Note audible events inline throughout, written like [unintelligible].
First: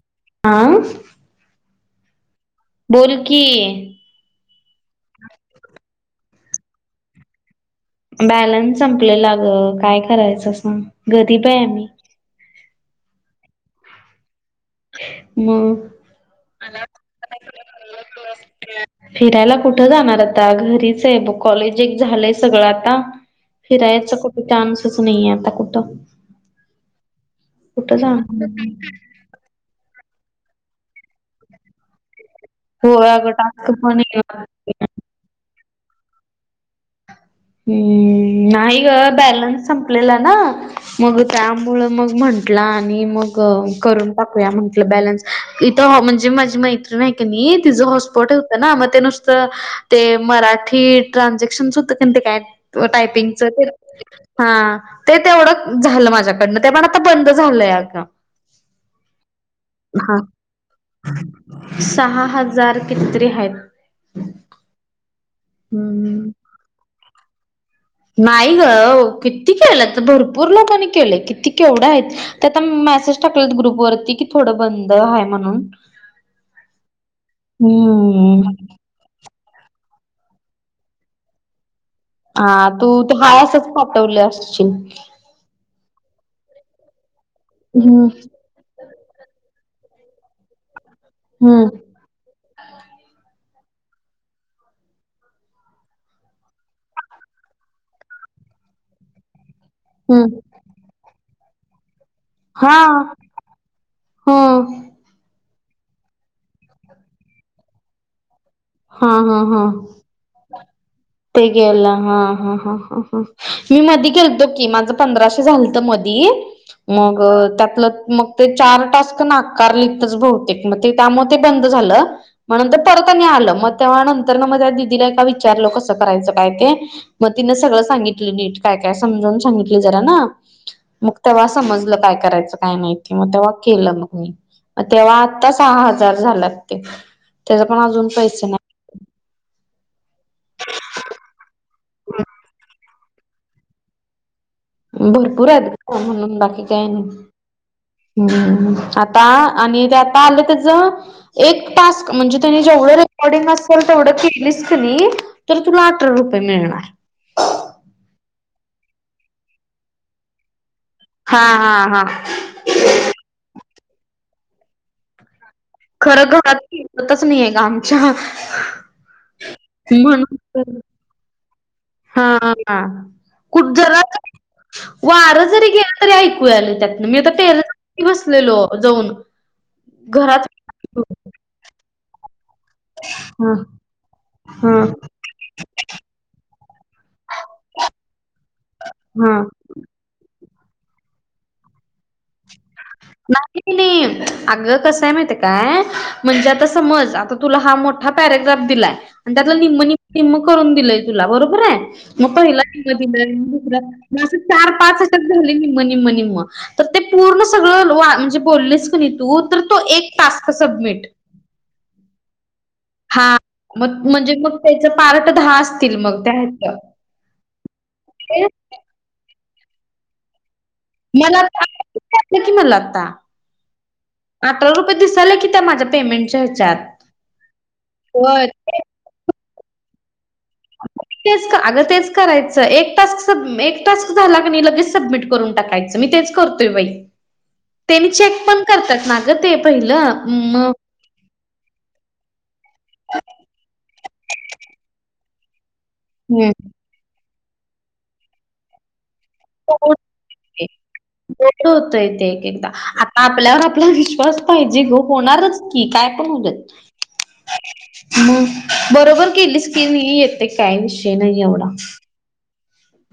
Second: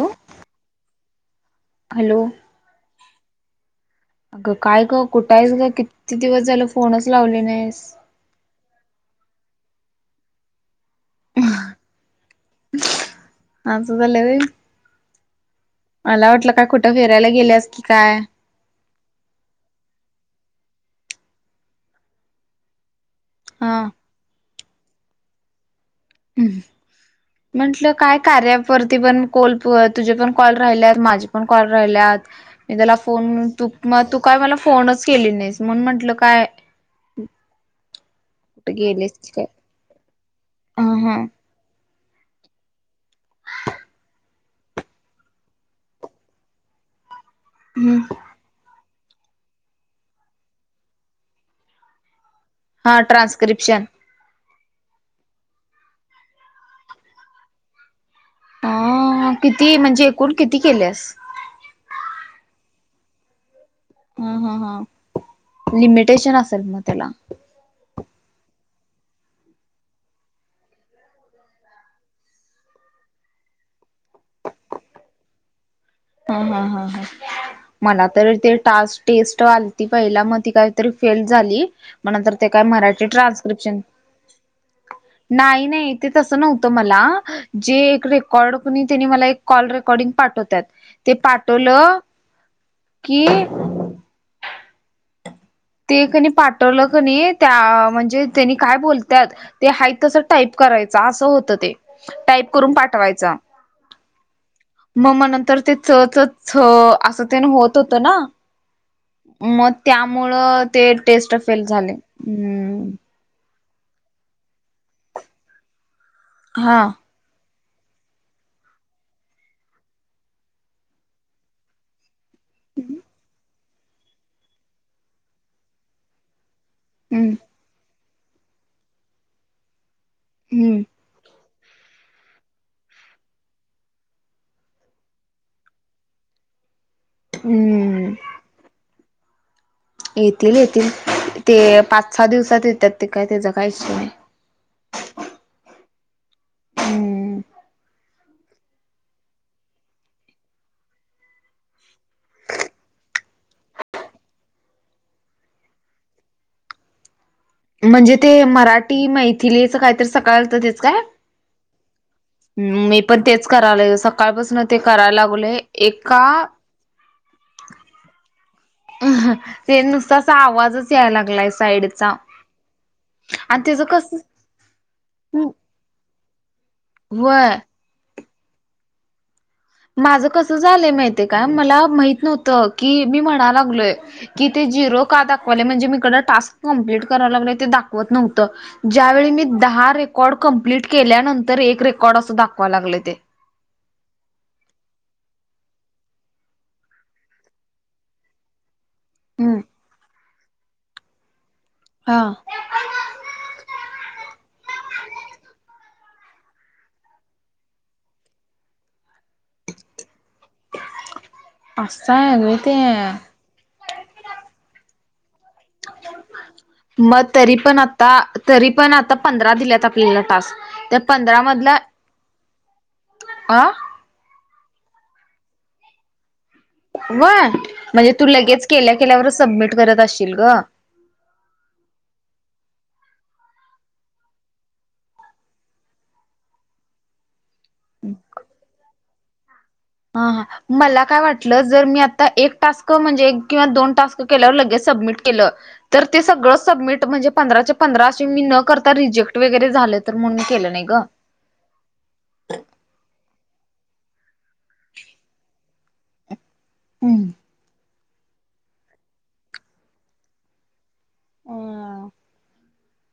हो ह हॅलो बोल की अगं काय ग कुठं आहेस ग किती दिवस झाल फोनच लावले नाहीस. बॅलन्स संपले लाग काय करायचं सांग गरी प आहे आम्ही हा असं झाले र मग मला वाटलं काय कुठं फिरायला गेल्यास की काय? फिरायला कुठं जाणार आता घरीच आहे ब कॉलेज एक झालंय सगळं आता. हा. फिरायचा कुठे चान्सच नाहीये आता कुठं. ह् म्हटलं कुठं काय जाणार कार्यावरती पण कोल तुझे पण कॉल राहिले माझे पण कॉल राहिलेत. मी त्याला होय अगं फोन तू टास्क पण म तू काय येणार मला फोनच केले नाहीस म्हण म्हटलं काय हम् कुठे नाही ग गेलेस की काय बॅलन्स संपलेला ना ह हा मग त्यामुळ मग म्हण. आणि मग करून टाकूया म्हंटलं बॅलन्स इथ म्हणजे माझी मैत्री ति हम्म हपट होत ना मग ते नुसत ते मराठी ट्र काय हा टायपिंग ट्रान्स्क्रिप्शन हा ते तेवढं झालं माझ्याकडनं ते पण आता बंद झालंय आता. अ किती म्हणजे एकूण किती केलेस. सहा हजार कितीरी आहेत. हम ह हा हम्म लिमिटेशन असेल मग त्याला नाही ग किती केलं तर भरपूर लोकांनी केलं किती केवढं आहेत. तर आता मेसेज टाकले ग्रुपवररती की थोडं बंद आहे म्हणून ह ह ह ह मला तर ते हम्म टास्क टेस्ट त पहिला मग त काहीतरी फेल झाली. म नंतर ते काय हा तू मराठी तर हाय असंच ट्रान्स्क्रिप्शन पाठवले असशील नाही नाही ते तस नव्हत मला जे हम्म रेकॉर्ड नी मला एक कॉल रेकॉर्डिंग पाठवतात ते हम्म पाठवलं की ते कणी पाठवलं कणी त्या म्हणजे त्यांनी काय बोलतात ते हा तसं हम्म टाईप करायचं असं होत ते टाईप करून हा पाठवायचं. ह मग मग नंतर ते च च च असं ते होत होतं ना. हा हा मग हा त्यामुळ ते टेस्ट ते फेल गेला झाले हा हा हा ह्. ह मी मधी केलतो की माझं पंधराशे झालं तर मधी हा मग अ त्यातलं मग ते चार टास्क नाकारलीतच बहुतेक मग ते त्यामुळे ते बंद झालं. मग नंतर परत आणि आलं मग तेव्हा नंतर ना मग त्या दिदीला का विचारलं कसं करायचं काय ते. मग हम्म तिनं सगळं सांगितलं नीट काय काय समजवून सांगितलं. जरा हम्म मग तेव्हा समजलं काय करायचं. काय नाही ते मग तेव्हा केलं मग मी मग तेव्हा आत्ता सहा हजार झालात ते तेज पण अजून हम्म पैस ना येतील येतील ते पाच सहा दिवसात येतात ते काय त्याचं काहीच नाही. भरपूर आहेत का म्हणून बाकी काय नाही. हम्म ह् आता आणि ते आता आले त्याच एक टास्क म्हणजे त्यांनी जेवढं रेकॉर्डिंग असेल तेवढं केलीच कनी तर तुला अठरा रुपये मिळणार. म्हणजे ते मराठी मैथिलीचं काहीत सकाळ तर तेच काय? हा हा हा हम्म मी पण तेच करायला सकाळपासून ते करायला लागले. एका तिस नाही गआमच्या म्हनून तर. च्या लागलाय साइड. हा कुठ झाला कस [unintelligible] वार जरी गेलं तरी ऐकूयाले त्यातन मी तर व्हय टेरेस वरती बसलेलो जाऊन. माझं घरात कसं झालंय माहिते काय मला माहित नव्हतं की मी म्हणा हा लागलोय. कि ते हा झिरो का दाखवाले म्हणजे मी ईकडं टास्क कमप्लीट कराव लागलं ते दाखवत नव्हतं. ज्यावेळी हा मी दहा रेकॉर्ड कम्प्लीट केल्यानंतर एक रेकॉर्ड असं दाखवा लागलं ते. [inaudible] आगं कसय माहित काय म्हणजे आता समज आता तुला हा मोठा पॅरेग्राफ दिलाय. आणि त्यातलं हम्म निम्म, निम्म, निम्म करून दिलय तुला बरोबर आहे हा मग पहिला. स [unintelligible] अस चार पाच अ झाले नि निम्म निम्म तर ते पूर्ण सगळं वा म्हणजे बोललेस क नाही तू तर तो एक टास्क सबमिट. असाय व्हय ते. आ म म्हणजे मग त्याच पार्ट दाहा आस. म तरी पण आता तरी पण आ पंधरा दिल्यात आपल्याला टास्क त्यात [unintelligible] मला आता. अ अठरा रुपये दिसाल की त्या माझ्या पेमेंटच्या ह्याच्यात. व्हय म्हणजे तू होय लगेच ते केल्या केल्यावर सबमिट करत अशील ग. ते क अग तेच करायचं, एक टास्क सबमी एक टास्क झाला लगेच सबमिट करून टाकायच. मी तेच करतोय बाई. [inaudible] ते नी चेक पण करतात ना ग ते पहिलं म [unintelligible] ला काय वाट टल जर मी आता एक टास्क म्हणजे किवा दोन टास्क केल्यावर लगे सबमिट केलं. तर ते हम्म. सगळं सबमिट म्हणजे पंधराच्या पंधरा असे मी न, करता रिजेक्ट ट वगैरे झालं तर म्हणून केलं नाही ग. [unintelligible] बर होतय ते एक एकदा आता आपल्यावर आपला विश्वास पाहिजे गो होणारच की काय पण हुदेत. हम्म. मग बरोबर केलीच की मी येते काही विषय नाही एवढा. हो [inaudible]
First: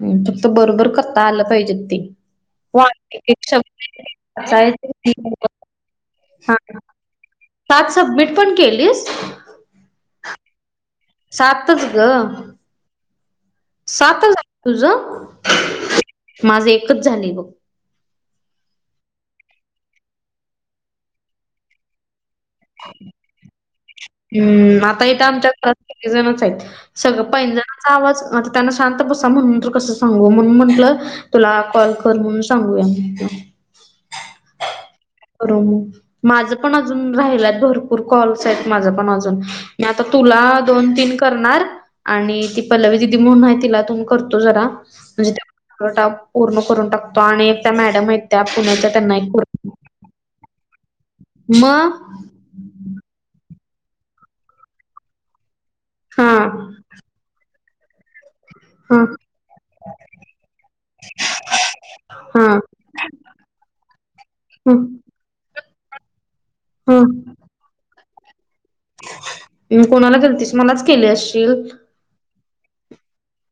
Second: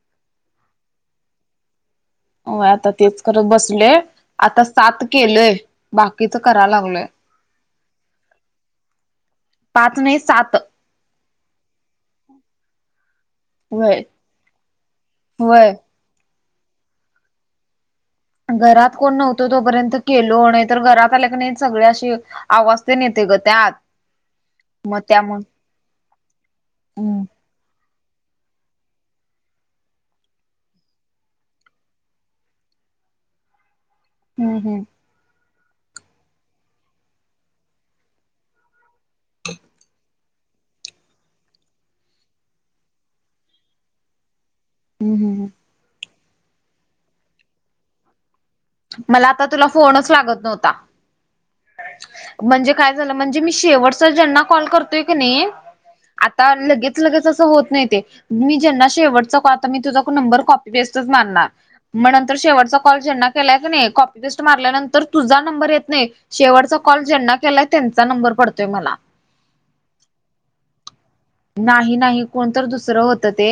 हम्म फक्त बरोबर करता आलं पाहिजेत ते. होय आता तेच करत बसलोय शब्द आता सात केलंय बाकीच हा करा [inaudible] लागलोय. पाच सबमिट पण केलीस. पाच नाही सात. सातज गं. व्हय सात झालेय व्हय. तुझ माझ एकच झाले बघ. घरात कोण नव्हतो तोपर्यंत केलो, नाही तर घरात आल्या की नाही सगळे अशे आवाज नेते ग त्यात. हम्म, मग आता इथ त्यामुळं आमच्या घरात सगळे जणच हायत हम्म सगळं पैजणचा आवाज, त्यांना शांत बसा म्हणून कस सांगू म्हणून म्हटलं तुला कॉल कर म्हणून सांगूया म्हटल. हम्म हम्म. [unintelligible] करू मु माझ पण अजून राहिलात भरपूर कॉल्स आहेत माझ. पणअजून मी आंता. तुला दोन, तीन करणार आणि ती पल्लवी दिदी म्हणून आहे तिला तून करतो जरा. हम्म [unintelligible] म्हणजे हम्म. त्या पूर्ण करून टाकतो आणि त्या मॅडम आहेत त्या पुण्याच्या त्यांना एक पूर्ण फोणच लागत नव्हता. म म्हणजे काय झालं म्हणजे मी शेवटचा ज्यांना कॉल करतोय की नी, हा आता लगेच. लगेच असं होत नाही ते, मी ज्यांना हा शेवटचा कॉ आता मी तुझा नंबर कॉपी पेस्टच मानणार. मग नंतर हा. शेवटचा कॉल ज्यांना केला की नी, कॉपी पेस्ट मारल्या ह नंतर तुझा नंबर येत नाही, शेवटच कॉल ज्यांना केला त्यांना त्यांचा नंबर पडतो. मी कोणाला गेलतीस, मलाच केले असशील. ही नाही कोणतर दुसरं होत ते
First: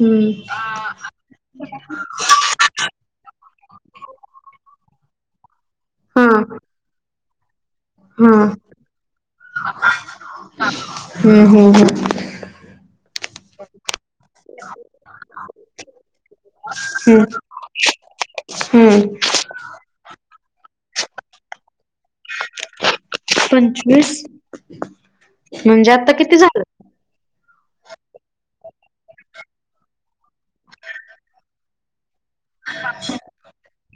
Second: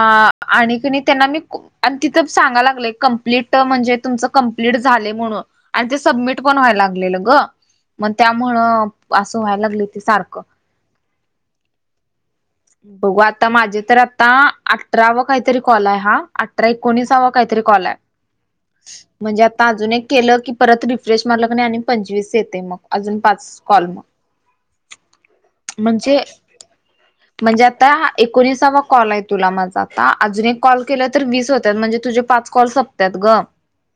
हम्म की नी त्यांना मी आणि तिथं सांगा लागलंय कंप्लीट म्हणजे तुमचं कंप्लीट झाले म्हणून. आणि ते हा सबमिट पण व्हायला लागलेलं ग. मग हा त्यामुळं असं व्हायला लागले ते सारख. हम्म हम्म हम्म बघू आता माझे तर आ आता अठरावा काहीतरी कॉल आहे हा, अठरा एकोणीसावा काहीतरी कॉल आहे. हम्म म्हणजे आता अजून एक केलं की परत रिफ्रेश मारल की नाही आणि पंचवीस येते मग अजून पाच कॉल मग पंचवीस? म्हणजे आता किती झालं. [inaudible] म्हणजे आता एकोणसावा कॉल आहे तुला माझा आता, अजून एक कॉल केला तर वीस होतात म्हणजे तुझे पाच कॉल सोपत्याात ग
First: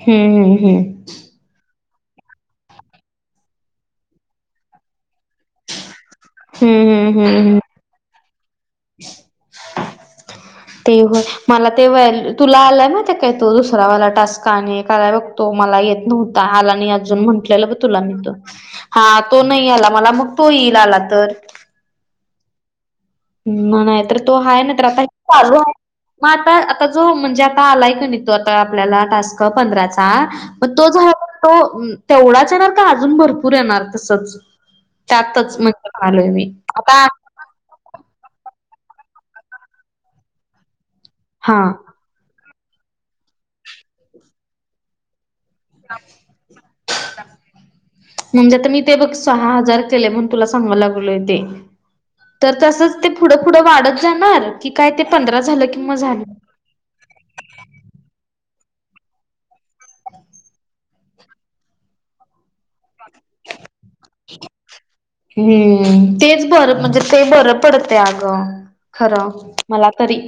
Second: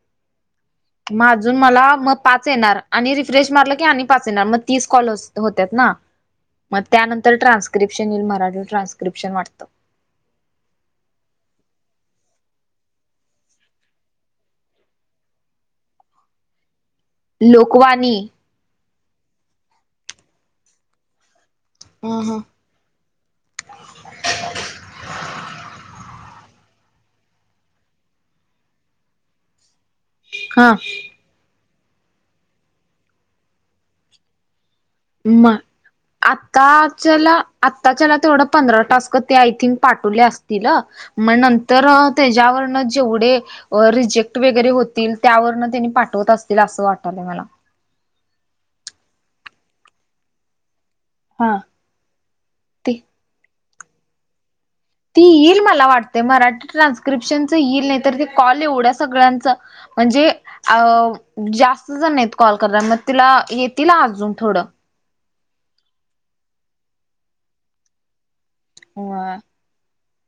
हम्म हम्म मग अजून मला मग पाच येणार आणि रिफ्रेश मारलं की आणि पाच येणार मग तीस कॉलस होत्या ना मग हम्म हम्म हम्म त्यानंतर हम्म हम्म ट्रान्स्क्रिप्शन येईल मराठी ट्रान्स्क्रिप्शन वाटतं. ते होय मला ते व तुला आलाय मा ते काही तो दुसरावाला टास्काने काय ब तो मला येत नव्हता हला आणि म्हट तुला मी लोकवाणी तो हा तो नाही आला मला मग तो येईल आला तर ह हां. म नाही तर तो आहे, त्याला [unintelligible] मग आता, आता जो म्हणजे आता आलाय की नी तो आता आपल्याला टास्क. पंधराचा, मग हा तो झाला तो तेवढाच येणार का अजून भरपूर येणार तसच. म, त्यातच म्हणजे म्हणालोय मी आता आताच्याला. आत्ताच्याला तेवढं पंधरा टास्क ते आय थिंक पाठवले असतील हा मग हा नंतर. त्याच्यावरन जेवढे रिजेक्ट वगैरे होतील त्यावरंन त्यांनी पाठवत असतील असं वाटलंय मला म्हणजे ते मी ते बघ सहा हजार केले म्हणून तुला सांगा लागलोय ते हा तर तसंच ते पुढं पुुढं वाढत जाणार. की काय ते ती पंधरा येईल झालं कि मला मग वाटते, झालं? मराठी ट्रान्स्क्रिप्शनचं येईल नाही तर ते कॉल एवढ्या सगळ्यांच म्हणजे अ जास्त झनएत कॉल करणार मग तिला येतील अजून थोडं. हम्म, तेच बरं म्हणजे ते बरं पडते अगं खरं. अ मला तरी.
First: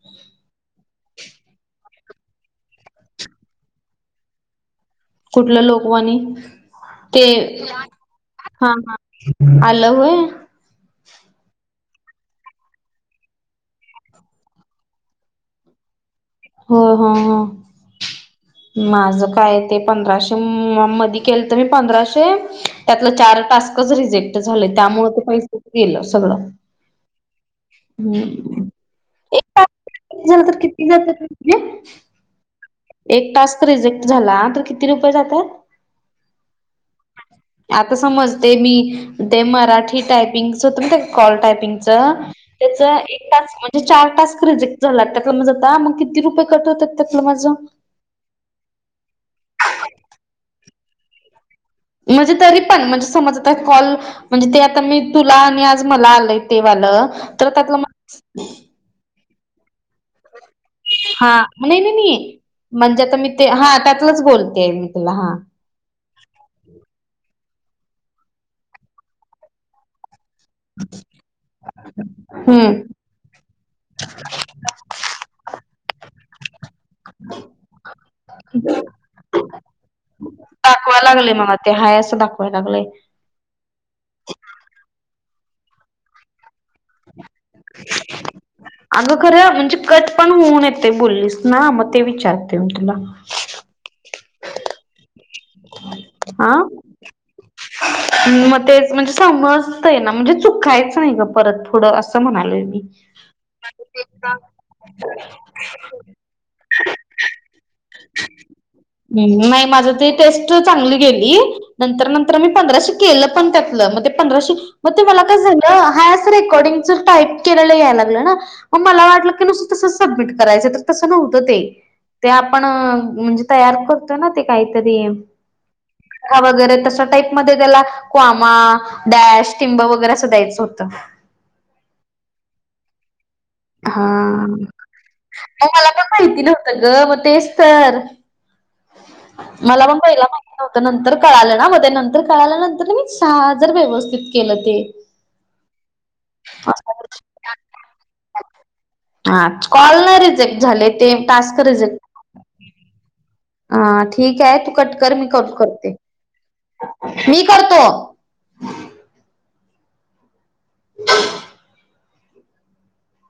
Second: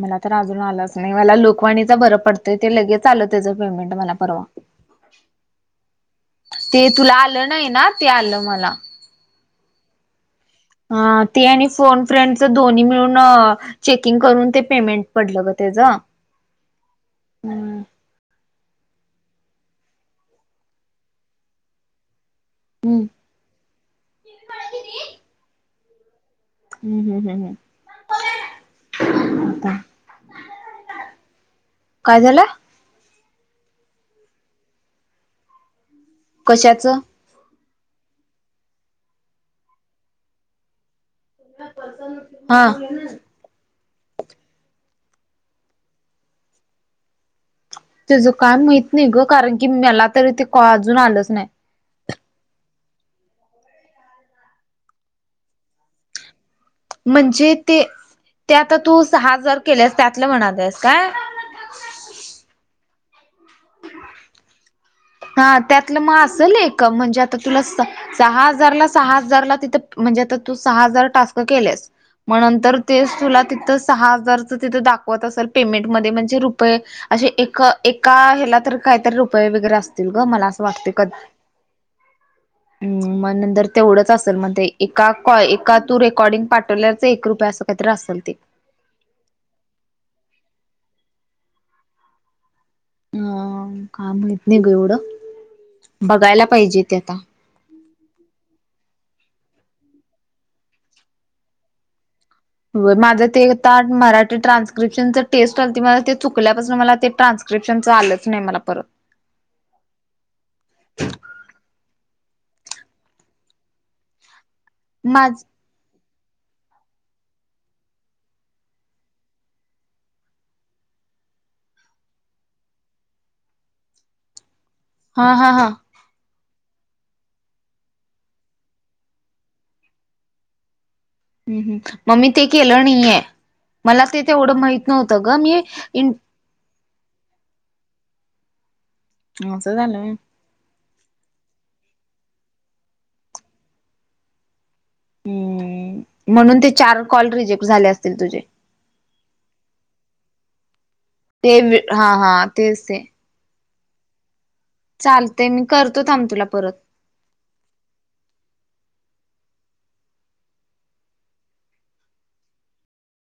मला तर अजून आलाच नाही मला लोकवाणीच बरं पडतंय ते लगेच आलं त्याचं पेमेंट मला परवा कुठलं लोकवानी तुला ते आलं नाही ना ते आलं हा मला ह आलं होय. हा ते आणि फोन फ्रेंडच दोन्ही मिळून. चेकिंग करून ते पेमेंट पडलं ग तेच हो हो ह. माझ काय ते पंधराशे मध्ये केलं तर मी पंधराशे हम्म त्यातलं चार टास्कच रिजेक्ट झालं त्यामुळे ते पैसेच गेलं सगळं. हम्म हम्म हम् हम्. झालं तर किती जात म्हणजे. काय झालं? एक तास्क रिजेक्ट झाला तर किती रुपये जातात. कशाचं. आता समज ते मी ते मराठी टायपिंगच होत ते कॉल टायपिंग त्याच. हा टास्क म्हणजे चार टास्क रिजेक्ट झाला त्यातलं आता, मग किती रुपये कट होतात त्यातलं माझं? त्याज काय माहित नाही ग, कारण की मला तरी ते अजून आलंच नाही. म्हणजे तरी पण म्हणजे समज आता, कॉल म्हणजे ते आता मी तुला आणि आज मला आलय तें वाल, तर त्यातल म तर तू सहा हजार केल्यास, त्यातलं म्हणालेस का? हा नहीं-नहि म्हणजे आता मी ते, हा त्यातलंच बोलते मी तुला हा. हा त्यातलं मग असंल एक, म्हणजे आता तुला सहा हजारला, सहा हजारला तिथं म्हणजे आता तू सहा हजार टास्क केलेस, म हम्म नंतर तेच तुला तिथं सहा हजारच तिथ दाखवत असल, पेमेंटमध्ये म्हणजे रू पये, असे एक-एका ह्याला तर काहीतरी रुपये वगैरे असत दाखवायला लागलेय मला ते हाय असं दाखवाया लागलंय. हम्म मग नंतर तेवढंच असेल मग ते, एका कॉ एका तू रेकॉर्डिंग पाठवल्याच एक रुपये अस एकत्र असल ते. अगं खरं म्हणजे कट पण होऊ नये ते बोललीस ना, मग ते विचारते म तुला. हं, का, माहित नहीं ग एवढं. बघायला आं? पाहिजे ते आता मग तेच म्हणजे समजतय ना, म्हणजे चुकायचं नाही ग परत पूडं अस. हो माझं ते ता मराठी ट्रान्स्क्रिप्शनच टेस्ट आल्ती माज चुकल्यापासून मला ते ट्रान् स्क्रिप्शनच आलंच नाही मला परत. नाही माझ ते टेस्टच चागंली गेली, नंतर-नंतर मी पंधराशे केलं पण त्यातल, म ते पंदराशे मग ते मला माझ काय झ हा अस रेकॉर्डिंगच टाईप केलेलं याय लागलं ना. मग मला वाटलं की नुसत तसंच सबमिट करायचं, तर तसं नव्हतं ते. ते आपण, म्हणजे तयार करतोय ना ते काहीतरी. हा हा हा. वगैरे तशा टाईप मध्ये त्याला कोमा डॅश, टिंब वगैरे अस द्यायचं होतं. ह्म ह्म मग मी ते केलं नाहीये, हा. मला ते तेवढं माहित नव्हतं ग मी इन त ग मग तेच तर, असं मला झालं पण व्हय पहिला माहि त नंतर कळालं ना, मग त्या नंतर कळाल्या नंतर मी सहा हजर व्यवस्थित केलं ते. हम् म्हणून ते चार कॉल रिजेक्ट झाले असतील तुझे. हा कॉल नाय रिजेक्ट झाले ते ते टास्क वी, हा हा तेच ते. ह ठीक आहे, तू कट कर, मी चालतंय कट करते, करतो थांब तुला परत. मी करतो. ह [unintelligible]